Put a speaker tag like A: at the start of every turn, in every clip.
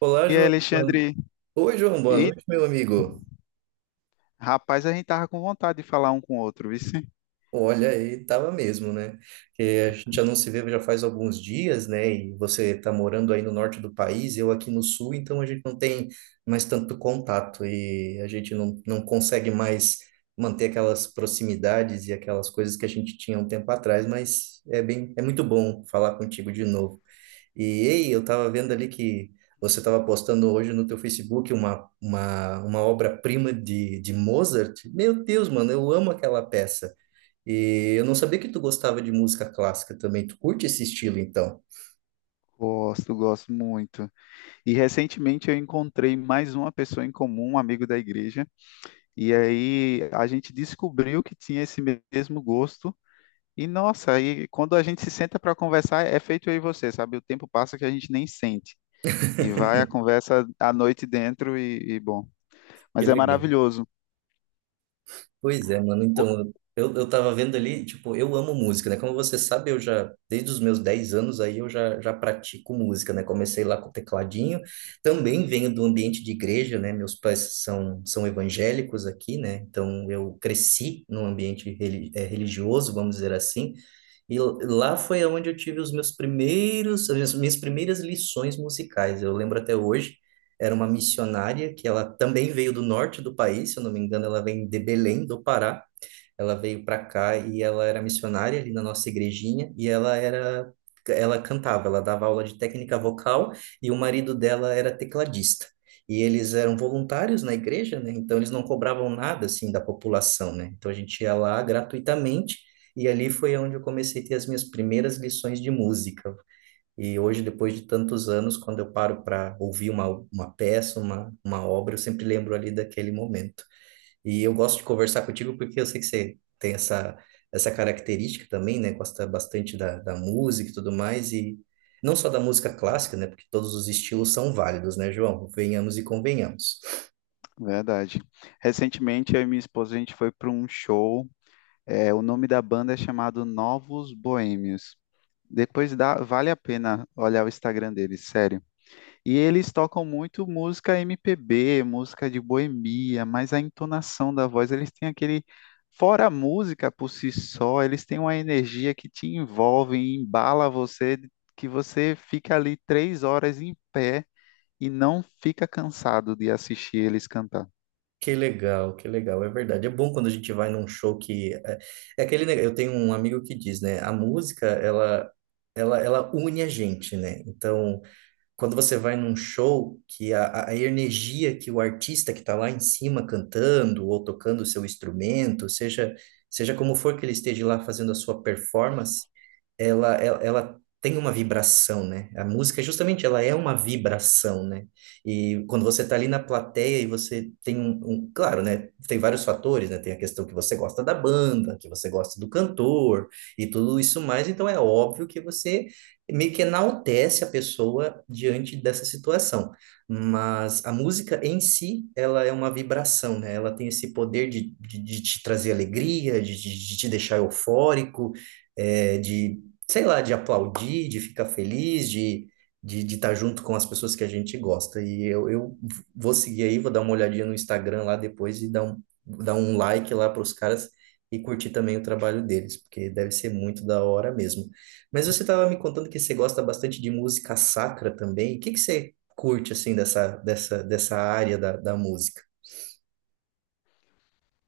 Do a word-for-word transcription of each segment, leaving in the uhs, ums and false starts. A: Olá,
B: E aí,
A: João. Boa-
B: Alexandre?
A: Oi, João. Boa
B: E
A: noite, meu amigo.
B: rapaz, a gente tava com vontade de falar um com o outro, viu?
A: Olha aí, tava mesmo, né? Que a gente já não se vê já faz alguns dias, né? E você tá morando aí no norte do país, eu aqui no sul, então a gente não tem mais tanto contato e a gente não, não consegue mais manter aquelas proximidades e aquelas coisas que a gente tinha um tempo atrás, mas é bem, é muito bom falar contigo de novo. E ei, eu estava vendo ali que você estava postando hoje no teu Facebook uma, uma, uma obra-prima de, de Mozart. Meu Deus, mano, eu amo aquela peça. E eu não sabia que tu gostava de música clássica também. Tu curte esse estilo, então?
B: Gosto, gosto muito. E recentemente eu encontrei mais uma pessoa em comum, um amigo da igreja, e aí a gente descobriu que tinha esse mesmo gosto. E nossa, aí quando a gente se senta para conversar, é feito eu e você, sabe? O tempo passa que a gente nem sente. E vai a conversa à noite dentro e, e bom.
A: Que
B: Mas é
A: legal.
B: maravilhoso.
A: Pois é, mano. Então, eu, eu tava vendo ali, tipo, eu amo música, né? Como você sabe, eu já, desde os meus dez anos aí, eu já, já pratico música, né? Comecei lá com o tecladinho. Também venho do ambiente de igreja, né? Meus pais são, são evangélicos aqui, né? Então, eu cresci num ambiente reli- eh, religioso, vamos dizer assim. E l- lá foi onde eu tive os meus primeiros, as minhas minhas primeiras lições musicais. Eu lembro até hoje era uma missionária que ela também veio do norte do país, se eu não me engano, ela vem de Belém, do Pará. Ela veio para cá e ela era missionária ali na nossa igrejinha e ela era ela cantava, ela dava aula de técnica vocal e o marido dela era tecladista. E eles eram voluntários na igreja, né? Então eles não cobravam nada assim da população, né? Então a gente ia lá gratuitamente e ali foi onde eu comecei a ter as minhas primeiras lições de música. E hoje, depois de tantos anos, quando eu paro para ouvir uma, uma peça, uma, uma obra, eu sempre lembro ali daquele momento. E eu gosto de conversar contigo porque eu sei que você tem essa, essa característica também, né? Gosta bastante da, da música e tudo mais, e não só da música clássica, né? Porque todos os estilos são válidos, né, João? Venhamos e convenhamos.
B: Verdade. Recentemente, eu e minha esposa, a gente foi para um show. É, o nome da banda é chamado Novos Boêmios. Depois dá, vale a pena olhar o Instagram deles, sério. E eles tocam muito música M P B, música de boemia, mas a entonação da voz, eles têm aquele. Fora a música por si só, eles têm uma energia que te envolve e embala você, que você fica ali três horas em pé e não fica cansado de assistir eles cantar.
A: Que legal, que legal, é verdade. É bom quando a gente vai num show que. É, é aquele. neg- Eu tenho um amigo que diz, né? A música, ela, ela, ela une a gente, né? Então, quando você vai num show, que a, a energia que o artista que está lá em cima cantando ou tocando o seu instrumento, seja, seja como for que ele esteja lá fazendo a sua performance, ela, ela, ela tem uma vibração, né? A música, justamente, ela é uma vibração, né? E quando você está ali na plateia e você tem um, um- claro, né? Tem vários fatores, né? Tem a questão que você gosta da banda, que você gosta do cantor e tudo isso mais, então é óbvio que você meio que enaltece a pessoa diante dessa situação. Mas a música em si, ela é uma vibração, né? Ela tem esse poder de, de, de te trazer alegria, de, de, de te deixar eufórico, é, de, sei lá, de aplaudir, de ficar feliz, de de de estar junto com as pessoas que a gente gosta. E eu, eu vou seguir aí, vou dar uma olhadinha no Instagram lá depois e dar um, dar um like lá para os caras e curtir também o trabalho deles, porque deve ser muito da hora mesmo. Mas você estava me contando que você gosta bastante de música sacra também. O que que você curte, assim, dessa, dessa, dessa área da, da música?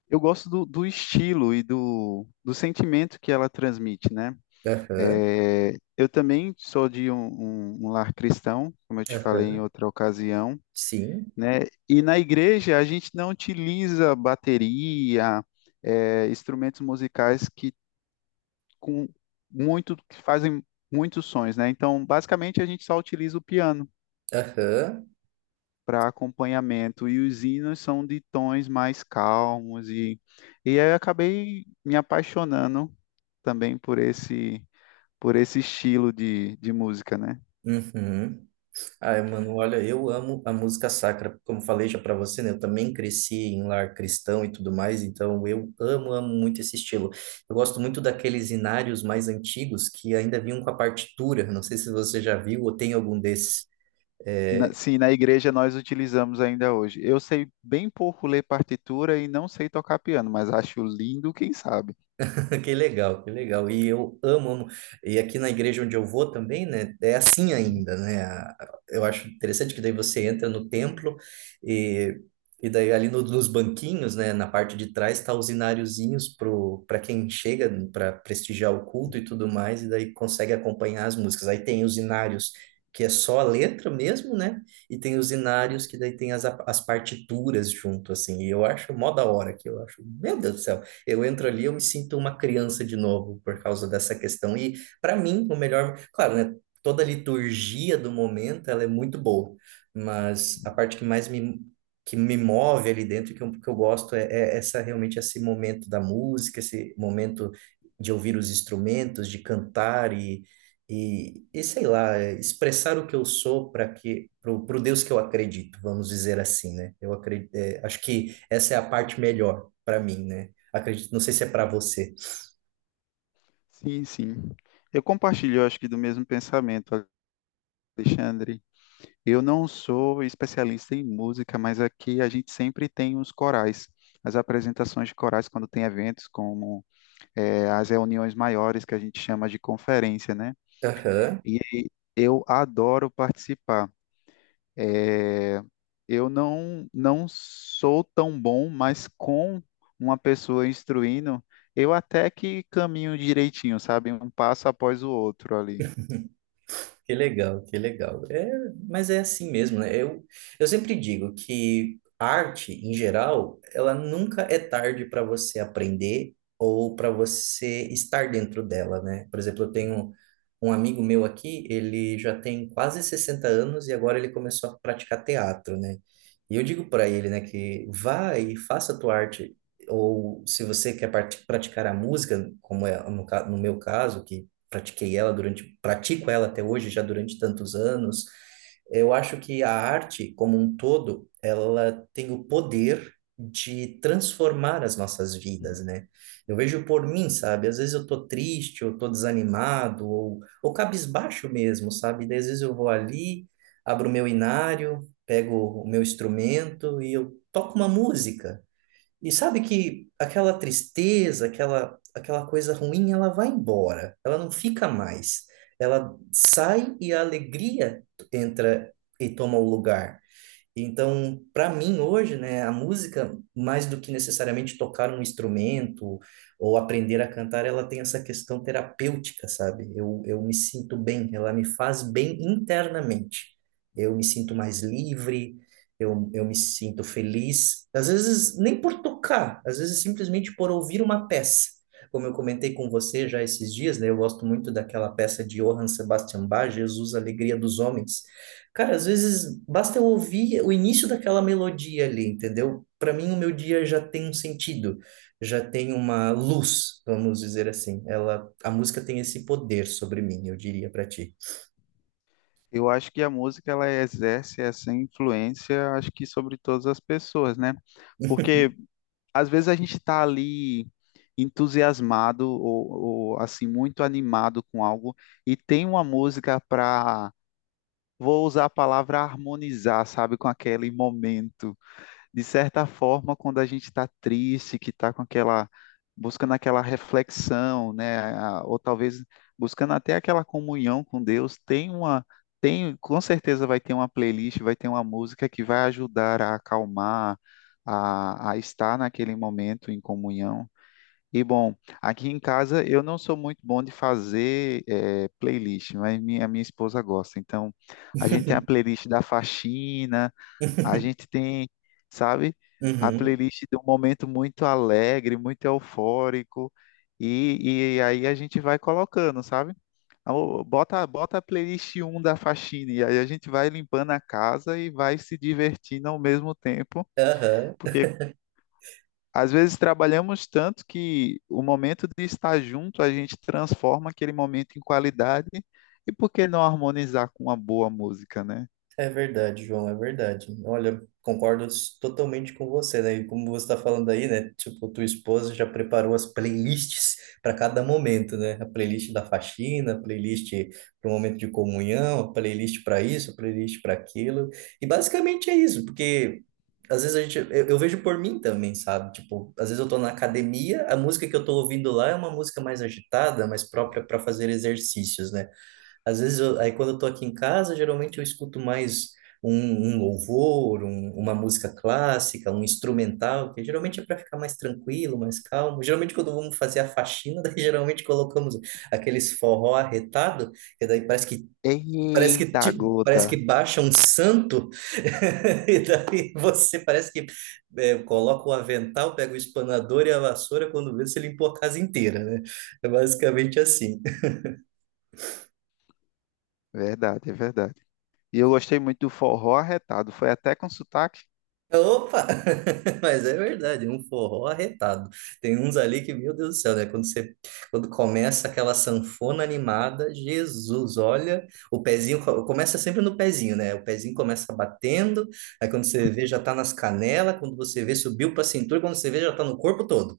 B: Eu gosto do, do estilo e do, do sentimento que ela transmite, né?
A: Aham,
B: É, eu também sou de um, um- um lar cristão, como eu te falei em
A: aham,
B: outra ocasião,
A: sim,
B: né? E na igreja a gente não utiliza bateria, é, instrumentos musicais que com muito que fazem muitos sons, né? Então, basicamente a gente só utiliza o piano
A: aham,
B: para acompanhamento e os hinos são de tons mais calmos e e aí eu acabei me apaixonando também por esse por esse estilo de, de música, né?
A: uhum. Ai, mano, olha, eu amo a música sacra. Como falei já para você, né? Eu também cresci em lar cristão e tudo mais, então eu amo, amo muito esse estilo. Eu gosto muito daqueles inários mais antigos que ainda vinham com a partitura. Não sei se você já viu ou tem algum desses.
B: Na- sim, na igreja nós utilizamos ainda hoje. Eu sei bem pouco ler partitura e não sei tocar piano, mas acho lindo, quem sabe?
A: Que legal, que legal. E eu amo, amo. E aqui na igreja onde eu vou também, né? É assim ainda, né? A- Eu acho interessante que daí você entra no templo e, e daí ali no- nos banquinhos, né? Na parte de trás tá os inariozinhos pro para quem chega para prestigiar o culto e tudo mais e daí consegue acompanhar as músicas. Aí tem os inários que é só a letra mesmo, né? E tem os inários que daí tem as, as partituras junto assim. E eu acho mó da hora que eu acho. Meu Deus do céu. Eu entro ali, eu me sinto uma criança de novo por causa dessa questão. E para mim, o melhor, claro, né? Toda a liturgia do momento, ela é muito boa, mas a parte que mais me que me move ali dentro, que eu, que eu gosto é, é essa realmente esse momento da música, esse momento de ouvir os instrumentos, de cantar e, e, e sei lá, expressar o que eu sou para que para o Deus que eu acredito, vamos dizer assim, né? Eu acredito, é, acho que essa é a parte melhor para mim, né? Acredito, não sei se é para você.
B: Sim, sim. Eu compartilho, eu acho que, do mesmo pensamento, Alexandre. Eu não sou especialista em música, mas aqui a gente sempre tem os corais, as apresentações de corais quando tem eventos, como eh, as reuniões maiores que a gente chama de conferência, né?
A: Aham,
B: E eu adoro participar. É, eu não, não sou tão bom, mas com uma pessoa instruindo, eu até que caminho direitinho, sabe? Um passo após o outro ali.
A: que legal, que legal. É, mas é assim mesmo, né? Eu, eu sempre digo que arte, em geral, ela nunca é tarde para você aprender ou para você estar dentro dela, né? Por exemplo, eu tenho um amigo meu aqui, ele já tem quase sessenta anos e agora ele começou a praticar teatro, né? E eu digo para ele, né, que vá e faça a tua arte. Ou se você quer parti- praticar a música, como é no, ca- no meu caso, que pratiquei ela durante, pratico ela até hoje, já durante tantos anos. Eu acho que a arte, como um todo, ela tem o poder de transformar as nossas vidas, né? Eu vejo por mim, sabe? Às vezes eu tô triste, ou tô desanimado, ou, ou cabisbaixo mesmo, sabe? Daí às vezes eu vou ali, abro o meu inário, pego o meu instrumento e eu toco uma música. E sabe que aquela tristeza, aquela, aquela coisa ruim, ela vai embora, ela não fica mais. Ela sai e a alegria entra e toma o lugar. Então, para mim hoje, né, a música, mais do que necessariamente tocar um instrumento ou aprender a cantar, ela tem essa questão terapêutica, sabe? Eu, eu me sinto bem, ela me faz bem internamente. Eu me sinto mais livre, eu, eu me sinto feliz. Às vezes, nem por tocar, às vezes simplesmente por ouvir uma peça. Como eu comentei com você já esses dias, né, eu gosto muito daquela peça de Johann Sebastian Bach, Jesus, Alegria dos Homens. Cara, às vezes basta eu ouvir o início daquela melodia ali, entendeu? Para mim, o meu dia já tem um sentido, já tem uma luz, vamos dizer assim. Ela, a música tem esse poder sobre mim, eu diria para ti.
B: Eu acho que a música ela exerce essa influência, acho que sobre todas as pessoas, né? Porque às vezes a gente está ali entusiasmado ou, ou assim muito animado com algo e tem uma música para, vou usar a palavra harmonizar, sabe, com aquele momento. De certa forma, quando a gente está triste, que está com aquela, buscando aquela reflexão, né, a- ou talvez buscando até aquela comunhão com Deus, tem uma, tem, com certeza vai ter uma playlist, vai ter uma música que vai ajudar a acalmar, a, a estar naquele momento em comunhão. E bom, aqui em casa eu não sou muito bom de fazer eh, playlist, mas minha, minha esposa gosta. Então, a gente tem a playlist da faxina, a gente tem, sabe, a
A: Uhum,
B: playlist de um momento muito alegre, muito eufórico, e, e aí a gente vai colocando, sabe? Ah, ô, Bota, bota a playlist um da faxina, e aí a gente vai limpando a casa e vai se divertindo ao mesmo tempo,
A: aham.
B: porque às vezes trabalhamos tanto que o momento de estar junto a gente transforma aquele momento em qualidade, e por que não harmonizar com uma boa música, né?
A: É verdade, João, é verdade. Olha, concordo s- totalmente com você, né? E como você está falando aí, né? Tipo, tua esposa já preparou as playlists para cada momento, né? A playlist da faxina, a playlist para o momento de comunhão, a playlist para isso, a playlist para aquilo. E basicamente é isso, porque às vezes a gente, eu, eu vejo por mim também, sabe? Tipo, às vezes eu tô na academia, a música que eu tô ouvindo lá é uma música mais agitada, mais própria para fazer exercícios, né? Às vezes, eu- aí quando eu tô aqui em casa, geralmente eu escuto mais um, um louvor, um- uma música clássica, um instrumental, que geralmente é para ficar mais tranquilo, mais calmo. Geralmente, quando vamos fazer a faxina, daí geralmente colocamos aqueles forró arretado, que daí parece que parece que
B: Eita
A: tipo,
B: gota!
A: parece que baixa um santo, e daí você parece que é, coloca o avental, pega o espanador e a vassoura, quando vê, você limpou a casa inteira, né? É basicamente assim.
B: Verdade, é verdade. E eu gostei muito do forró arretado. Foi até com sotaque.
A: Opa! Mas é verdade, um forró arretado. Tem uns ali que, meu Deus do céu, né? Quando você, quando começa aquela sanfona animada, Jesus, olha, o pezinho co- começa sempre no pezinho, né? O pezinho começa batendo, aí quando você vê já tá nas canelas, quando você vê subiu pra cintura, quando você vê já tá no corpo todo.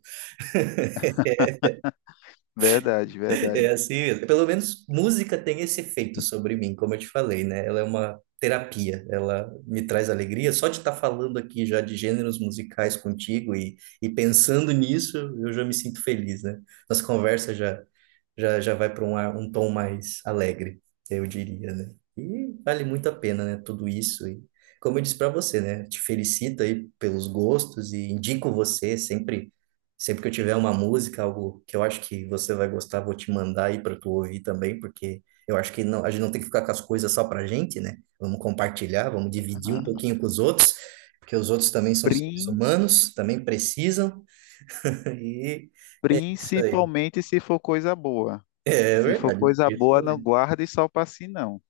B: Verdade,
A: É
B: verdade.
A: assim mesmo. Pelo menos música tem esse efeito sobre mim, como eu te falei, né? Ela é uma terapia, ela me traz alegria. Só de estar falando aqui já de gêneros musicais contigo e, e pensando nisso, eu já me sinto feliz, né? Nossa conversa já, já, já vai para um, ar- um tom mais alegre, eu diria, né? E vale muito a pena, né? Tudo isso. E como eu disse para você, né? Te felicito aí pelos gostos e indico você sempre. Sempre que eu tiver uma música, algo que eu acho que você vai gostar, vou te mandar aí para tu ouvir também, porque eu acho que não, a gente não tem que ficar com as coisas só pra gente, né? Vamos compartilhar, vamos dividir um
B: Ah,
A: pouquinho com os outros, porque os outros também são seres
B: prin-
A: humanos, também precisam. E é isso aí.
B: Principalmente se for coisa boa.
A: É
B: Se for
A: verdade,
B: coisa
A: isso.
B: boa, não guarde só pra si, não.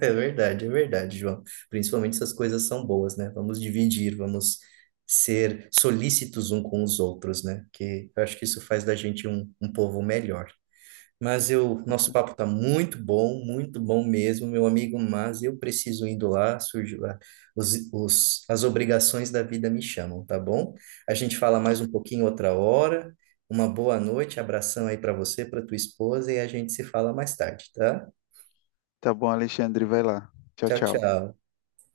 A: é é verdade, é verdade, João. Principalmente essas coisas são boas, né? Vamos dividir, vamos ser solícitos um com os outros, né? Que eu acho que isso faz da gente um, um povo melhor. Mas eu, nosso papo tá muito bom, muito bom mesmo, meu amigo, mas eu preciso indo lá, surge lá, os, os, as obrigações da vida me chamam, tá bom? A gente fala mais um pouquinho outra hora. Uma boa noite, abração aí para você, para tua esposa e a gente se fala mais tarde, tá?
B: Tá bom, Alexandre, vai lá. Tchau,
A: Tchau,
B: tchau.
A: tchau.